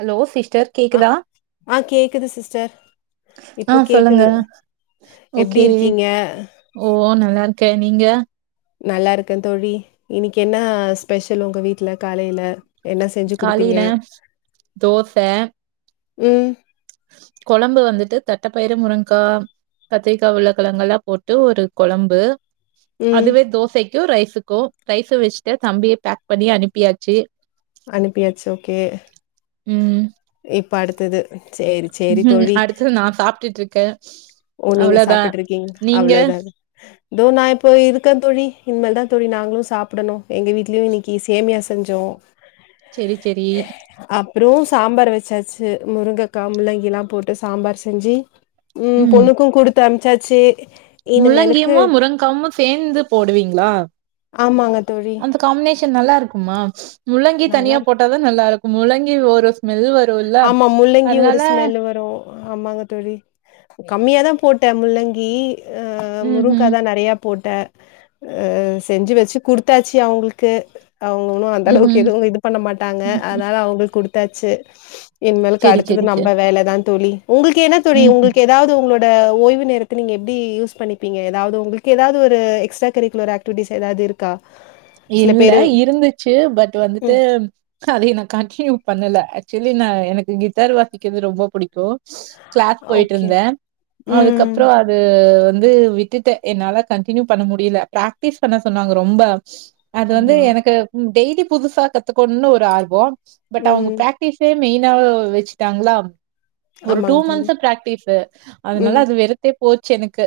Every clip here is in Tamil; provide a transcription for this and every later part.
அலோ சிஷ்டர் அ ஆ கேக்குது சிஸ்டர் ஆ இப்போ சொல்லுங்க கேக்குது எப்டி ஓகே இருக்கீங்க ஓ நல்லாருக்க நீங்க நல்லாருக்கே தோழி இன்னிக்கு என்ன ஸ்பெஷல் ஒங்க வீட்ல காலைல என்ன செஞ்சு குடுத்தீங்க காலையில தோச ம் கொழம்பு வந்துட்டு தட்டப்பயிரு முருங்க்கா கத்திரிக்கா உர்ள கெழங்கலா போட்டு ஒரு கொழம்பு ம். அதுவே தோசைக்கு ரைஸுக்கூ ரைசூ வெச்சுட்ட தம்பிய பேக் பண்ணி அனுப்பியாச்சு அனுப்பியாச்சி ஓகே ம் இப்ப அடுத்தது செரி செ அடுத்தது நா சாப்ட்டுட்டு இருக்கே ஓ நீங்க அவ்ளோதா சாப்ட்டு இருக்கீங்க நீங்க அவ்ளோதாங் இதோ நா இப்போ இருக்கெ தோழி இனிமே தா தோழி நாங்களு சாப்புடணு எங்க வீட்லயு இன்னைக்கி சேமியா செஞ்சோ செரி செரி ரு சாம்பார் வெச்சாச்சி முருங்கக்கா முள்ளங்கி எல்லா போட்டு சாம்பார் செஞ்சி ம் பொண்ணுக்கு குடுத்து அனுப்சாச்சி முள்ளங்கியுமோ முருங்காவுமு சேந்து போடுவீங்களா ஆமாங்க தோழி அந்த காம்பினேஷன் நல்லா இருக்குமா முள்ளங்கி நல்லா தனியா இருக்கு போட் டா தா நல்லா இருக்கு முள்ளங்கி ஒரு ஸ்மெல் வர் ஆமா முள்ளங்கி ஒரு ஸ்மெல் வரு ஆமாங்க தோழி கம்மியாதா போட்ட முள்ளங்கி ஆ முருங்கா ம்ஹ்ம், தா நெறையா போட்ட அ செஞ்சு வெச்சு குடுத்தாச்சி அவுங்களுக்கு அவுங்க ஒன்னு அந்த அளவுக்கு ம்ஹ்ம். எதுவு இது பண்ண மாட்டாங்க ம். அதனால அவுங்களுக்கு குடுத்தாச்சி இன்மேலுக்கு சரி, அடுத்தது சரி, சரி. நம்ம வேலதா தோழி உங்களுக்கு என்ன தோழி ம்ஹ்ம். உங்களுக்கு ஏதாவது உங்களோ ட ஓய்வு நேரத்த நீங்க எப்ப நீங்க யூஸ்பண்ணிப்பீங்க ஏதாவது ஒரு உங்களுக்கு ஏதாவது ஒரு எக்ஸ்ட்ரா கரிக்குலர் ஆக்டிவிட்டஸ் ஏதாவது இருக்கா ஆ இல்ல இருந்துச்சு பட் வந்துட்டு ம் அதை நா கண்டினியூ பண்ணல ஆக்சுவலி நா எனக்கு கிட்டார் வாசிக்கிறது ரொம்ப புடிக்கு கிளாஸ் ஓகே பொய்ட்டுருந்தே ம் அதுக்கப்புறோ அது வந்து வித்துட்ட என்னால கன்டினியூ பண்ண முடியல பிராக்டிஸ் பண்ண சொன்னாங்க ரொம்ப அது வந்து ஆமா எனக்கு டெய்லி புதுசா கத்துக்கோன்னு ஒரு ஆர்வோ பட் அவுங்க ம் பிராக் டீசே மெயினாவ் வெச்சுட்டாங்ளா ஒரு டூ ஆமாங்க தோழி மந்த்ஸ் பிராக்டிஸு ம் அதனால அது வெறுத்தே போச்சு எனக்கு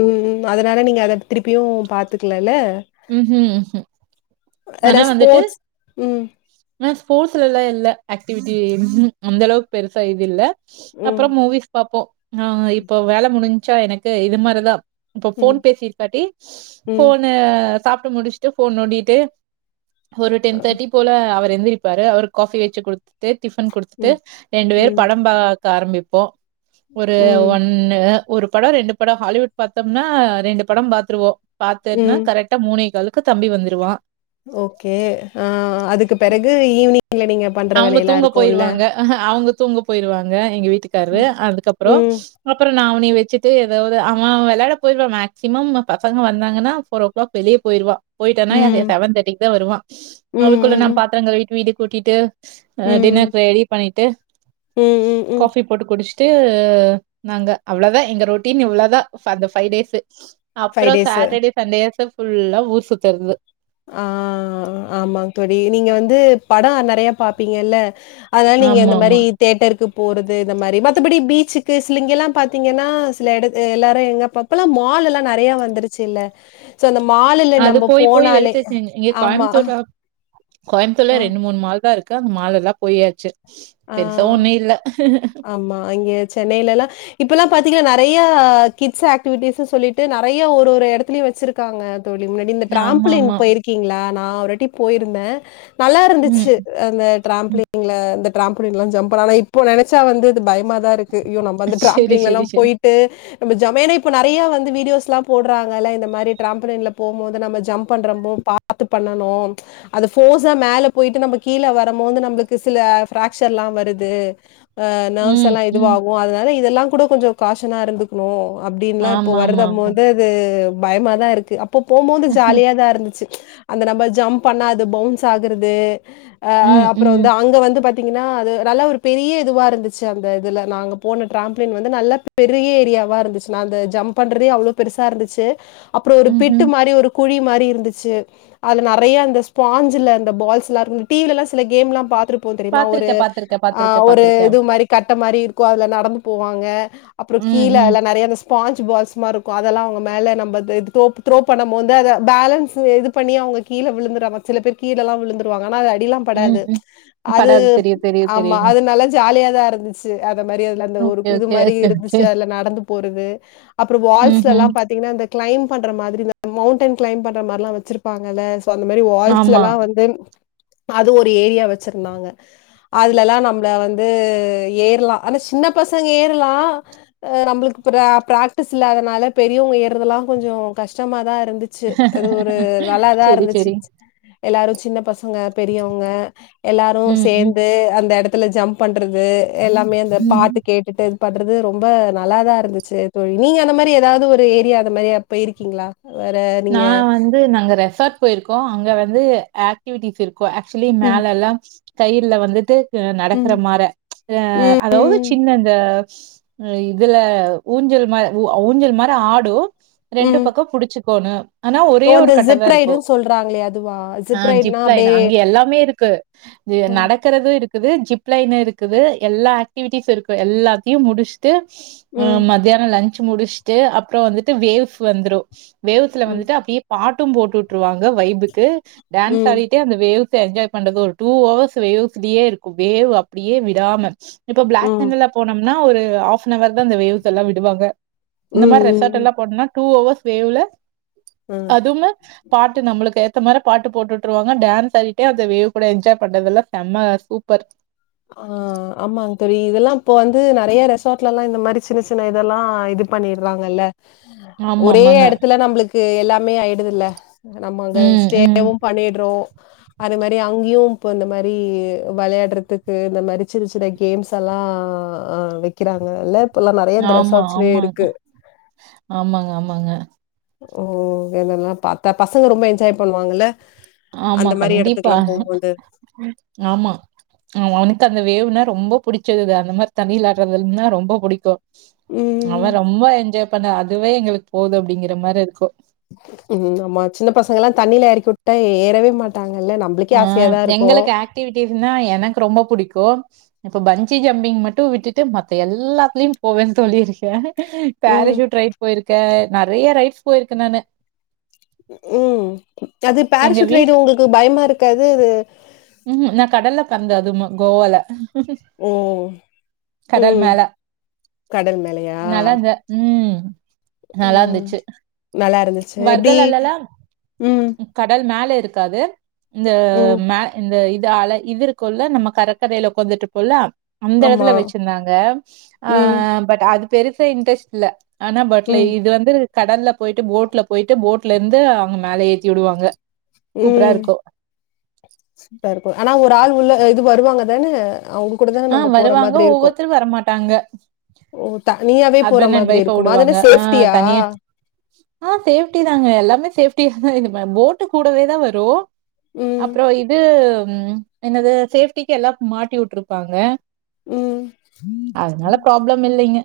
ம் அதனால நீங்க அத திருப்பியு பாத்துக்கலல்ல ம் ஹும் ஹும் வேற ஆனா வந்துட்டு ஸ்போர்ட்ஸ் ம் ஆனா ஸ்போர்ட்ஸ்ல எல்லா இல்ல ஆக்டிவிட்டி அந்த அளவுக்கு பெருசா இது இல்ல ம் அப்புறோ மூவிஸ் பாப்போ ஆ இப்போ வேல முடிஞ்சா எனக்கு இது மாரிதா இப்ப போன் ம் பேசிருக்காட்டி ம் போனு சாப்ட்டு முடிச்சுட்டு போன் நோன்டிட்டு ஒரு டென் அ, தேர்ட்டி போல அவரு எந்திரிப்பாரு அவரு காஃபி வெச்சி குடுத் ட்டே டிபன் குடுத்துட்டு ம் ரெண்டு பேர் ம் படம் பாக்க ஆரம்பிப்போ ஒரு ம் ஒன் னு ஒரு படோ ரெண்டு படோ ஹாலிவுட் பாத்தோம்னா ரெண்டு படம் பாத்துருவோ பாத்துன்னா ம் கரெக்ட் டா மூணே காலுக்கு தம்பி வந்துருவா ஓகே ஆ அதுக்கு பெறகு ஈவ்னிங்ல நீங்க பண்ற அவுங்க வேலையெல்லா தூங்க இருக்குல்ல போயிருவாங்க அவுங்க தூங்க போயிருவாங்க எங்க வீட்டுக்காரு ம் அதுக்கப்புறோ ம் அப்புறோ நா அவனை வச்சிட்டு எதாவது அவ வெளையாட போயிருவா மேக்சிமம் பசங்க வந்தாங்கன்னா அப்புறோ ப்லாக் பெளிய போயிருவா போய்ட்டானா எ ம் செவன் தேட்டிக் தா வருவா ம் அதுக்குள்ள ம் நா ம் பாத்திரோ கழிவிட்டு வீடு கூட்டிட்டு அ ம் டின்னரு ரெடி பண்ணிட்டு ம் ம் காஃபி போட்டு குடுச்சிட்டு நாங்க அவ்ளதா எங்க ரொட்டீன் இவ்ளதா அந்த ஃப ஃபைவ் டேஸ் ஃபைவ் அப்புறோ டேஸு சாட்டர்டே சண்டேஸ் ஃபுல்லா ஊர் சுத்தறது ஆ ஆமா தோழி நீங்க வந்து படோ நெறைய பாப்பீங்கல்ல அதா நீங்க ஆமா அந்த மாரி ஆமா தேட்டருக்கு போறது இந்த மாரி மத்தபடி பீச்சுக்கு சில இங்கல்லா பாத்தீங்கனா சில எடத் எல்லாரு எங்கப்பா இப்பல்லா மாலுல்லா நெறைய வந்துருச்சி இல்ல சோ இந்த மாலுல நம்ம போனாலே டே இங்க ஆமா கோயம்புத்தூர்ல கோயம்புத்தூர்ல ஆ ரெண்டு மூனு மால்தா இருக்கு அந்த மால் எல்லா போயாச்சி பெருசா ஒன்னு இல்ல அம்மா அங்கே சென்னையிலல்லா இப்ப எல்லா பாத்தீங்கனா நெறைய கிட்ஸ் ஆக்டிவிட்டிஸ்னு சொல்லிட்டு நெறைய ஒரு ஒரு எடத்துலயு வச்சிருக்காங்க தோழி முன்னாடி இந்த ஆமா டிரப்லின் ஆமா போயிருக்கீங்களா நா ஒராட்டி போயிருந்தே நல்லா ம் இருந்துச்சி அந்த ம் டிரம்பிலிங்ல இந்த டிரம்பிலின்லா ஜம் பண்ண ஆனா இப்ப நெனச்சா வந்து பயமாதா இருக்கு ஐயோ நம்ம அந்து செரி டப்லிங்கல்லா செரி செரி போயிட்டு நம்ம ஜமேன்னே இப்ப நெறைய வந்து வீடியோஸ்ல்லா போடறாங்கல இந்த மாரி டிராம்பீலின்ல போம்போது நம்ம ஜம்ப் பண்றமோ பா பத்து பண்ணனு அது ஃபோர்ஸா மேல போயிட்டு நம்ம கீழ வரம்மோது நம்மளுக்கு சில பிராக்சர்ல்லா வருது ஆ நர்வ்ஸ் ம் எல்லா இ ம் இதுவாகு அதனால இதெல்லா கூட கொஞ்ச காசனா இருந்துக்கணு அப்டின்ல்லா இப்ப ஆமா ஆமா வருதம் ஆமா வந்து து பயமாதா இருக்கு அப்போ போம்போது ஜலியாதா இருந்துச்சி அந்த நம்ம ஜம்ப் பண்ண அது பவுன்ஸ் ஆகுரது அ ம் அப்புறோ ம் வந்து அங்க வந்து பா த்திங்கன்னா அது நல்ல ஒரு பெரிய இதுவா இருந்துச்சி அந்த இதுல நாங்க போன டிரப்ளின் வந்து நல்ல பெரிய ஏரியாவா இருந்துச்சி நா அந்த ஜம்ப் பண்றதே அவ்ளோ பெருசா இருந்துச்சி அப்புறோ ஒரு பிட்டு ம்ஹும் மாரி ஒரு குழி மாரி இருந்துச்சி அதுல நெறையா அந்த ஸ்பாஞ்சல அந்த பால்ஸ்ல்லா இரு டிவில்லா சில கேம் எல்லா பாத்துருபோ தெரியுமா ஒரு பாத்திருக்க பாத்திருக்க ஆ பாத்திருக்க ஒரு பாத்திருக்க இது மாரி கட்ட மாரி இருக்கு அதுல நடந்து போவாங்க அப்புறோ ம் கீழ ம் அதல்ல நெறைய அந்த ஸ் ஸ்பான்ச் பால்ஸ் மாரி இருக்கு அதெல்லா அவங்க மேல நம்ப இத இது தோப் த்ரோப் பண்ணம் மோது அத பேலன்ஸ் இது பண்ணி அவுங்க கீழ விழுந்துருவாம சில பேர் கீழ எல்லா விழுந்துருவாங்க ஆனா அது அடியெல்லா ம் படாது ம் பட அது தெரியு தெரியு ஆமா தெரியு அதுனால ஜாலியாதா இருந்துச்சி அத மாரி அதுல அந்த ஒரு ஓகே இது ஓகே மாரி ஓகே ஓகே இருந்துச்சி அல நடந்து போறது அப்புறோ வால்ஸ்ல ம்ஹ்ம். எல்லா பாத் த்திங்கன்னா இந்த கிளைம் பண்ற மாதிரி இந் மௌண்டைன் கிளைம் பண்ற மாரில்லா வச்சிருப்பாங்கல்ல சோ அந்த மாரி வால்ஸ்ல ஆமா. எல்லா வந்து அது ஒரு ஏரியா வச்சிருந்தாங்க அதலெல்லா நம்மள வந்து ஏறலா ஆனா சின்ன பசங்க ஏறலா ஆ நம்மளுக்கு பிரா பிராக்டிஸ் இல்லாதனால பெரியவங்க ஏறதெல்லா கொஞ்சோ கஷ்டமாதா இருந்துச் சி அது ஒரு நல்லாதா சரி, இருந்துச்சி சரி. எல்லாரு சின்ன பசங்க பெரியவங்க எல்லாரு ம், ம், சேந்து அந்த எடத்துல ஜம்ப் பண்றது எல்லாமே அந்த ம். பாட்டு கேட்டுட்டு பண்றது ரொம்ப நல்லாதா இருந்துச்சி தோழி நீங்க அந்த மாரி ஏதாவது ஒரு ஏரியா அந்த மாரி அப் போயிருக்கீங்களா வேற நா நீங்க வந்து நாங்க ரெசார்ட் போயிருக்கோ அங்க வந்து ஆக்டிவிட்டிஸ் இருக் கு ஆக்சுலி ம் மேல எல்லா கயிர்ல வந்துட்டு ம் நடக்கற மார அ ம் அதாவது ம் சின்ன அந்த இதுல ஊஞ்சல் மா உ ஊஞ்சல் மாரி ஆடு ரெண்டு ம் பக்க புடிச்சுக்கோணு ஆனா ஒரே ஓ ஒரு அந்த கட்ட தா ஜிப் இருக்கு ரைடுன்னு சொல்றாங்களே அதுவா ஆ ரைடுனா ஜிப் லைனு அப்டியே அங்க எல்லாமே இருக்கு து ம் நடக் குறது இருக்குது ஜிப் லைனு இருக்குது எல்லா ஆக்டிவிட்டிஸ் இருக்கு எல்லாத்தையு முடிச் ட்டு அ ம் மத்தியான லன்ஞ்ச முடிச்ட்டு அப்புறோ வந்துட்டு வேவ்ஸ் வந்துரு வேவ்ஸ்ல ம் வந்துட்டு அப்டியே பாட்டும் போட்டு உட்டுருவாங்க வைபுக்கு டான்ஸ் ம், ஆடி ட்டே அந்த வேவ்ஸ என்ஜாய் பண்றது ஒரு டூ அவர்ஸு வேவ்ஸ்லயே இருக்கு வேவ் அப்டியே விடாம இப்ப பிளாக் ம், தண்டர்ல்ல போனோம்னா ஒரு ஹாஃபன் அவர் தா அந்த வேவ்ஸ் எல்லா விடுவாங்க ம், இந்த மாரி ரெசார்ட் ம், ம். எல்லா போனனா டூ ஹவர்ஸ் வேவ்ல ம். அதுமே பாட்டு நம்மளுக்கு ஏத்த மாரி பாட்டு போட்டுட்டுருவாங்க டான்ஸ் ஆடிட்டே அந்த வேவ் கூட என்ஜாய் பண்றதுல்லா செம்ம சூப்பர் ஆ ஆமாங்க தோழி இதெல்லா இப்ப வந்து நெறய ரெசார்ட்லல்லா இந்த மாரி சின்ன சின்ன இதெல்லா இது ப ண்ணிறாங்கல்ல ஆமா, ஒரே ஆமாங்க. எடத்துல நம்பளுக்கு எல்லாமே ஆயிடுதுல நம்ம அங்க ம், ஸ்டே ம். வும் பண்ணிடுறோ அது மாரி அங்கயு இப்ப இந்த மாரி வெளயாடுறதுக்கு கு இந்த மாரி சின்ன சின்ன கேம்ஸ் எல்லா வக்கிறாங்கல்ல இப்பல்லா நெறய இந்த ஆமா, ரெசார்ட்ஸ்லயே ஆமாங்க. இருக்கு ஆமாங்க, ஆமாங்க. ஓ இதெல்லா பாத்தா பசங்க ரொம்ப என்ஜாய் பண்ணுவாங்கல்ல ஆமா அந்த மாரி கண்டிப்பா எடத்துக்குலாம் போம்போது. ஆமா ஆமா அவனுக்கு அந்த வேவ்னா ரொம்ப புடிச்சது அது அந்த மாரி தண்ணில விளாடுறதுன்னா ரொம்ப புடிக்கு ம். அவ ரொம்ப என்ஜாய் பண்ண அதுவே எங்களுக்கு போதும் அப்டிங்கிற மாரி இருக்கு ம் ஆம்மா சின்ன பசங்கல்லா தண்ணியில எறக்கி உட்டா எ ஏறவே மாட்டாங்கல்ல நம்பளுக்கே ஆ ஆசையாதா இருக்கு எங்களுக்கு ஆக்டிவிட்டீஸ்னா எனக்கு ரொம்ப புடிக்கு இப்ப பன்ஜி ஜம்பிங் மட்டு விட்டுட்டு மத்த எல்லாத்துலயு போவே தோழி ம். பேரஷூட் ரைட் போயிருக்கே நெறைய ரைட்ஸ் போயிருக்கே நானு ம் அது எங்க பேரசூட் வீட் ரைடு உங்களுக்கு பயமா இருக்காது அது ம் நா கடல்ல கந்த அதும கோவால ம் கடல் ம் மேல. கடல் மேலயா நல்லா இருந்த ம் நல்லா ம். இருந்துச்சி நல்லா இருந்துச்சு. எப்டி? வர்கலாலல ம். கடல் மேலே இருக்காது இந்த ம். மே இந்த இது அல இது கொல்ல நம்ம கடக்கரையில உக்காந்துட்டு இருப்போல்ல அந்த ஆமா. எடத்துல வச்சிருந்தாங்க ஆ ம். பட் அ அது பெருசா இன்ட்ரெஸ்ட் இல்ல ஆனா பட்ல ம். இது வந்து கடல்ல போயிட்டு போட்ல போயிட்டு போட்ல இருந்து அவுங்க மேல ஏத்தி உடுவாங்க ம் சுப்பா இருக்கு ஆனா ஒரு ஆள் உள்ள இது வருவாங்கதான அவுங்க கூடதா ஆ நம்ம போற வருவாங்க, மாதிரி இருக்கு ஒவ்வொருத்தரும் வரமாட்டாங்க. ஓ தனியாவே போற ஹஸ்பண்ட் அண்ட் மாதிரி ஒய்ஃபா இருக்குமா அது என்ன விடுவாங்க. ஆ சேஃப்டியா தனியா ஆ சேஃப்டி தாங்க எல்லாமே சேஃப்டியா தா இது போட்டு கூடவே தா வரு ம். அப்புறோ இது என்னது சேஃப்டிக்கு எல்லா மாட்டி உட்ருப்பாங்க ம் அதனால ப்ராப்ளம் இல்லைங்க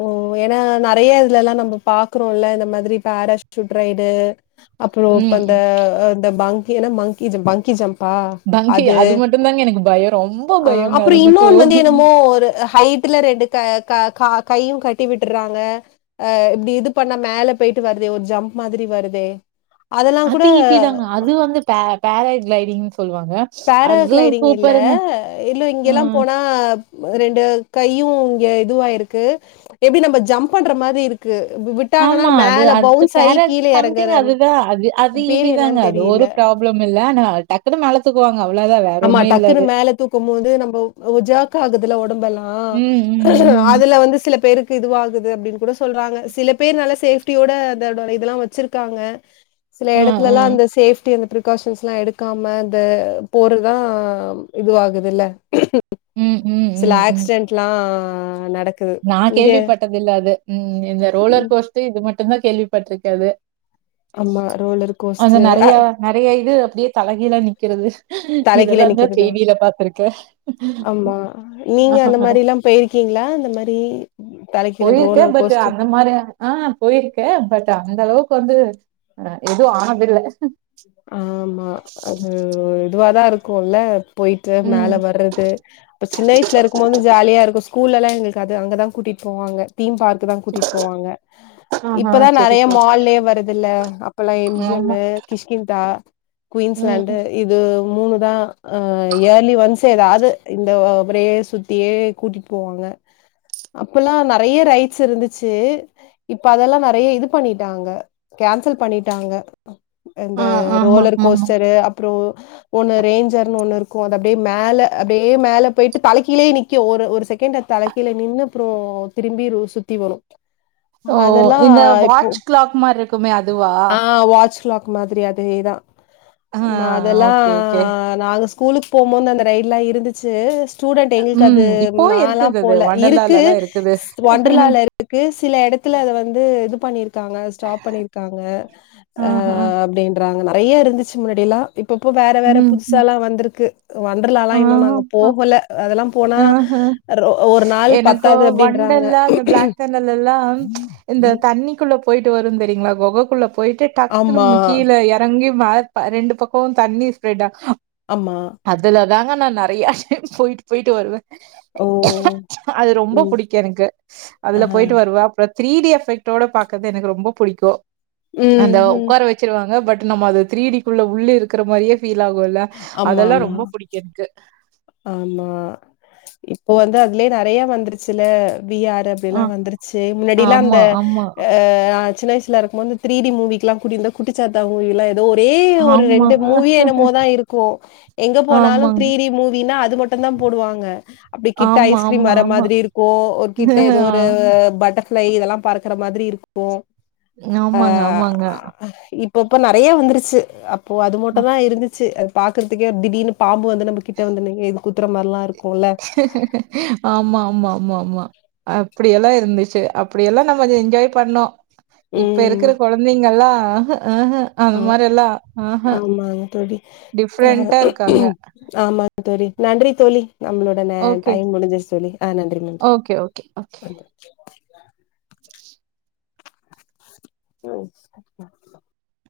ஓ ஏன்னா நெறைய இதுலல்லா நம்ப பாக்குறோம்ல்ல இந்த மாதிரி பேராசூட் ரைடு அப்புறோ இப்ப ம் அந்த இந்த பாங்கி ஏன்னா மங்கி ஜம் பங்கி ஜம்ப் பா பங்கி அது மட்டுந்தாங்க எனக்கு பயோ ரொம்ப அ பயோங்க அப்புறோ அது மட்டு இன்னொன்னு வந்து என்னமோ ஒரு ஹைட் டுல ரெண்டு க க கா கையு கட்டி விட்டுறாங்க அ இப்டி இது பண்ணா மேல போயிட்டு வருது ஒரு ஜம்ப் மாதிரி வருதே அதெல்லாம் கூட அது இதிதாங்க அது வந்து பே பேராகிளைடிங்ன் சொல்லுவாங்க அது பேராகிளைடிங் இல்ல சூப்பருங்க இல்ல இங்க எல்லாம் ம் போனா ரெண்டு கையு இங்க இதுவாயிருக்கு எப்படி நம்ப ஜம்ப் பண்ற மாதிரி இருக் ஆமா அது அது ஆயி பேற கீழ சம்திங் எறங்குற அதுதா அது அது பேரு ஈஸி தாங்க என்னன்னு அது தெரியல. ஒரு ப்ராப் ளம் இல்ல ஆனா டக் குண்டு மேல தூக்குவாங்க அவ்ளதா ஆமா டக்குன்னு மேல தூக்கும் போது நம்போ ஜாக்காக்குதுல ஒடம்பல்லா ம் ம் ம் அதுல வந்து சில பேருக் கு இதுவாகுது அபடின் கூட சொல்றாங்க சில பேர் நல்ல சேஃப்டியோட அந்த இதெல்லா வச்சிருக்காங்க சில ஆ ஆ எடத்துலல்லா அந்த சேஃப்டி அந்த பிகாஷன்ஸ் எல்லா எடுக்காம அந்த போறதுதா இதுவாகுதுல ம் ம் ம் லாக்சிடென்ட்ல்லா நடக் நா கேள்விப்பட்டது இல்ல அது ம் இந்த ரோலர் ம். கோஸ்ட்டு இது மட்டுந்தா கேள்விப்பட்டிருக்கறது ஆமா ரோலர் கோஸ்ட்டு நறைய இது அப்டியே தலகீழ நிக்கிறது இது தலைகீழ எல்லாமே நிக்கிறதுதான். செய்தில்லா பாத்துருக்கே ஆமா. ஆ நீங்க அந்த மாரிலாம் போயிருக்கீங்களா இந்த மாரி தலைகீழ போயிருக்கே ரோலர் பட்டு கோஸ்டர் அந்த மாரி ஆ போயிருக்கே பட் அந்த அளவுக்கு வந்து அ எதுவு ஆனதில்ல ஆமா அது இதுவாதா இருக்கு இல்ல போய்ட்டு ம். மேல வர்றது அப்ப சின்ன வயசுல இருக்கும் போது ஜாலியா இருக்கு கூல்லல்லா எங்களுக்கு அது அங்கதா கூட்டிட் போவாங்க தீம் பார்க்கு தா கூட்டிட் போவாங்க ஆஹா. இப்பதா சரி, நறைய சரி. மால்லியே வருது இல்ல அப்பல்லா எம் ஜி ஆமா. எம்மு கிஷ் ந்தா ம், குயின்ஸ்லேண்டு ம். இது மூனுதா அ இயர்லி ஒன்ஸ்சு எதாவ்து இந்த முரயே சுத்தியே கூட்டிட் போவாங்க அப்பல்லா நறைய ரைட்ஸ் இருந்துச்சு இப்ப அதெல்லா நறைய இது பண்ணிட்டாங்க கேன்சல் பண்ணிட்டாங்க இந்த ஆ ஆமா, ரோலர் ஆமாமா. கோஸ்டரு அப்புறோ ஒன்னு ரேஞ்சர்ன்னு ஒன்னு இருக்கு அது அப்டியே மேல அப்டியே மேலே போயிட்டு தலக்கிலயே நிக்கு ஒரு ஒரு செக்கெண்டு தலைக் கீழ நின்னு அப்புறோ திரும்பி ஒ சுத்தி வரு ஓ! அதெல்லா இந்த இப்போ வாட்ச் கிளாக் மாரி இருக்குமே அதுவா? ஆ வாட்ச்லாக் மாதிரி அதேதா ஆ அதெல்லா ஓகே, ஓகே. நாங்க ஸ்கூலுக் போம்போது அந்த ரைட்லா இருந்துச்சு ஸ்டூடெண்ட் எங்களுக்கு அது ம். இப்பவும் நால்லா இருக்குது அது. போல்ல இருக்கு வண்டர்லாலலாம் இருக்குது. ஒன்றலாள்ள இருக் க்கு சில எடத்துல அத வந்து இது பண்ணிருக்காங்க ஸ்டாப் பண்ணிருக்காங்க அ ஆஹா. அப்டின்றாங்க நறைய இருந்துச்சு முன்னாடி எல்லா இப்பப்போ வேற வேற ம், புதுசா ம். எல்லா வந்திருக்கு வண்டர்லால்லா இன்னு நாங்க ஆமா. போகல அதெல்லாம் போனா ஒரு நாள் பத் கு வண்டர்ல்லா இந்த பிளாக்தன்னர்ல்ல எல்லா இந்த தண்ணிக்குள்ள போயிட்டு வரு தெரியீங்களா கொகக்குள்ள போயிட்டு டக்குன்னு ஆமா ம்ம கீழே எ ரங்கி மா ரெண்டு பக்கோ தண்ணி ஸ்ப்பிரெட்டா ஆமா அதுல தாங்க நா நறையா டைம் போயிட்டு போயிட்டு வருவே ஓ அது ரொம்ப ம் புடிக்கு எனக்கு ஆ அதுல போயிட்டு வருவ அப்புறோ த்ரீ டி எஃபெக்டோட பாக்கது எனக்கு ரொம்ப புடிக்கு ம் அந்த ம் உக்கார வ ச்சிருவாங்க பட் நம்ம அது த்ரீடிக்குள்ள உள்ள இருக்கற மாரியே ஃபீல் ஆகுல்ல ஆமா அதெல்லா ஆமா ரொம்ப புடிக்கும் எனக்கு ஆமா இப்போ வந்து அதுலயே நறையா வந்துருச்சில்ல விஆர அப்டியல்லா ஆ. வந்துருச்சி முன்னாடியிலா அந்த ஆமா, ஆமா, ஆ சின்ன வயசுல இருக் கமோது த்ரீடி மூவிக்கிலா குடிந்தா குட்டிச்சாத்தா மூவிலா எ இந்த ஒரே ஒரு ரெண்டு ஆமா. மூவி என்னமோதா இருக்கும் எங்க போனாலும் ஆமாங்க. த்ரீ டி மூவீனா அது மட்டுந்தான் போடுவாங்க அப்டி கிட்ட ஆமா, ஐஸ்கிரீம் ஆமா, வர ஆமா. மாதிரி இருக்கும் ஒரு கிட்ட எதோ ஆ ஒரு பட்டர் ஃபிளை இதெல்லாம் பறக்கற மாதிரி இருக்கும் ஆ ஆமாங்க, ஆமாங்க. இப் போப்ப நறையா வந்துருச்சி அப்போ அது மட்டும்தான் இருந்துச்சி அது பாக்கறதுக்கே திடீர்னு பாம்பு வந்து நம்பகிட் ட வந்து நிக்க இது குத்தற மார்லா இருக் ஆமா ஆமா ஆமா ஆமா அப்டியல்லா இருந்துச்சி அப்டியெல்லாம் நம்ம என் என்ஜாய் பண்ணோம் இப்ப ம் இருக்கிற கொழந்தைங்கல்லாம் ஆஹ ஆஹ அந்த ஆ மாரி எல்லாம் ம்ஹ ஆமாங்க தோழி அ டிஃப்ரண்ட்டா இருக்காங்க ஆமா தோழி நன்றி தோழி நம்பளோட கான ஓகே, டைம் முடிஞ்சிருச்சி தோழி ஆ நன்றி நன்றி ஓகே, ஓகே. நன்றி தேங்க்ஸ் ஆ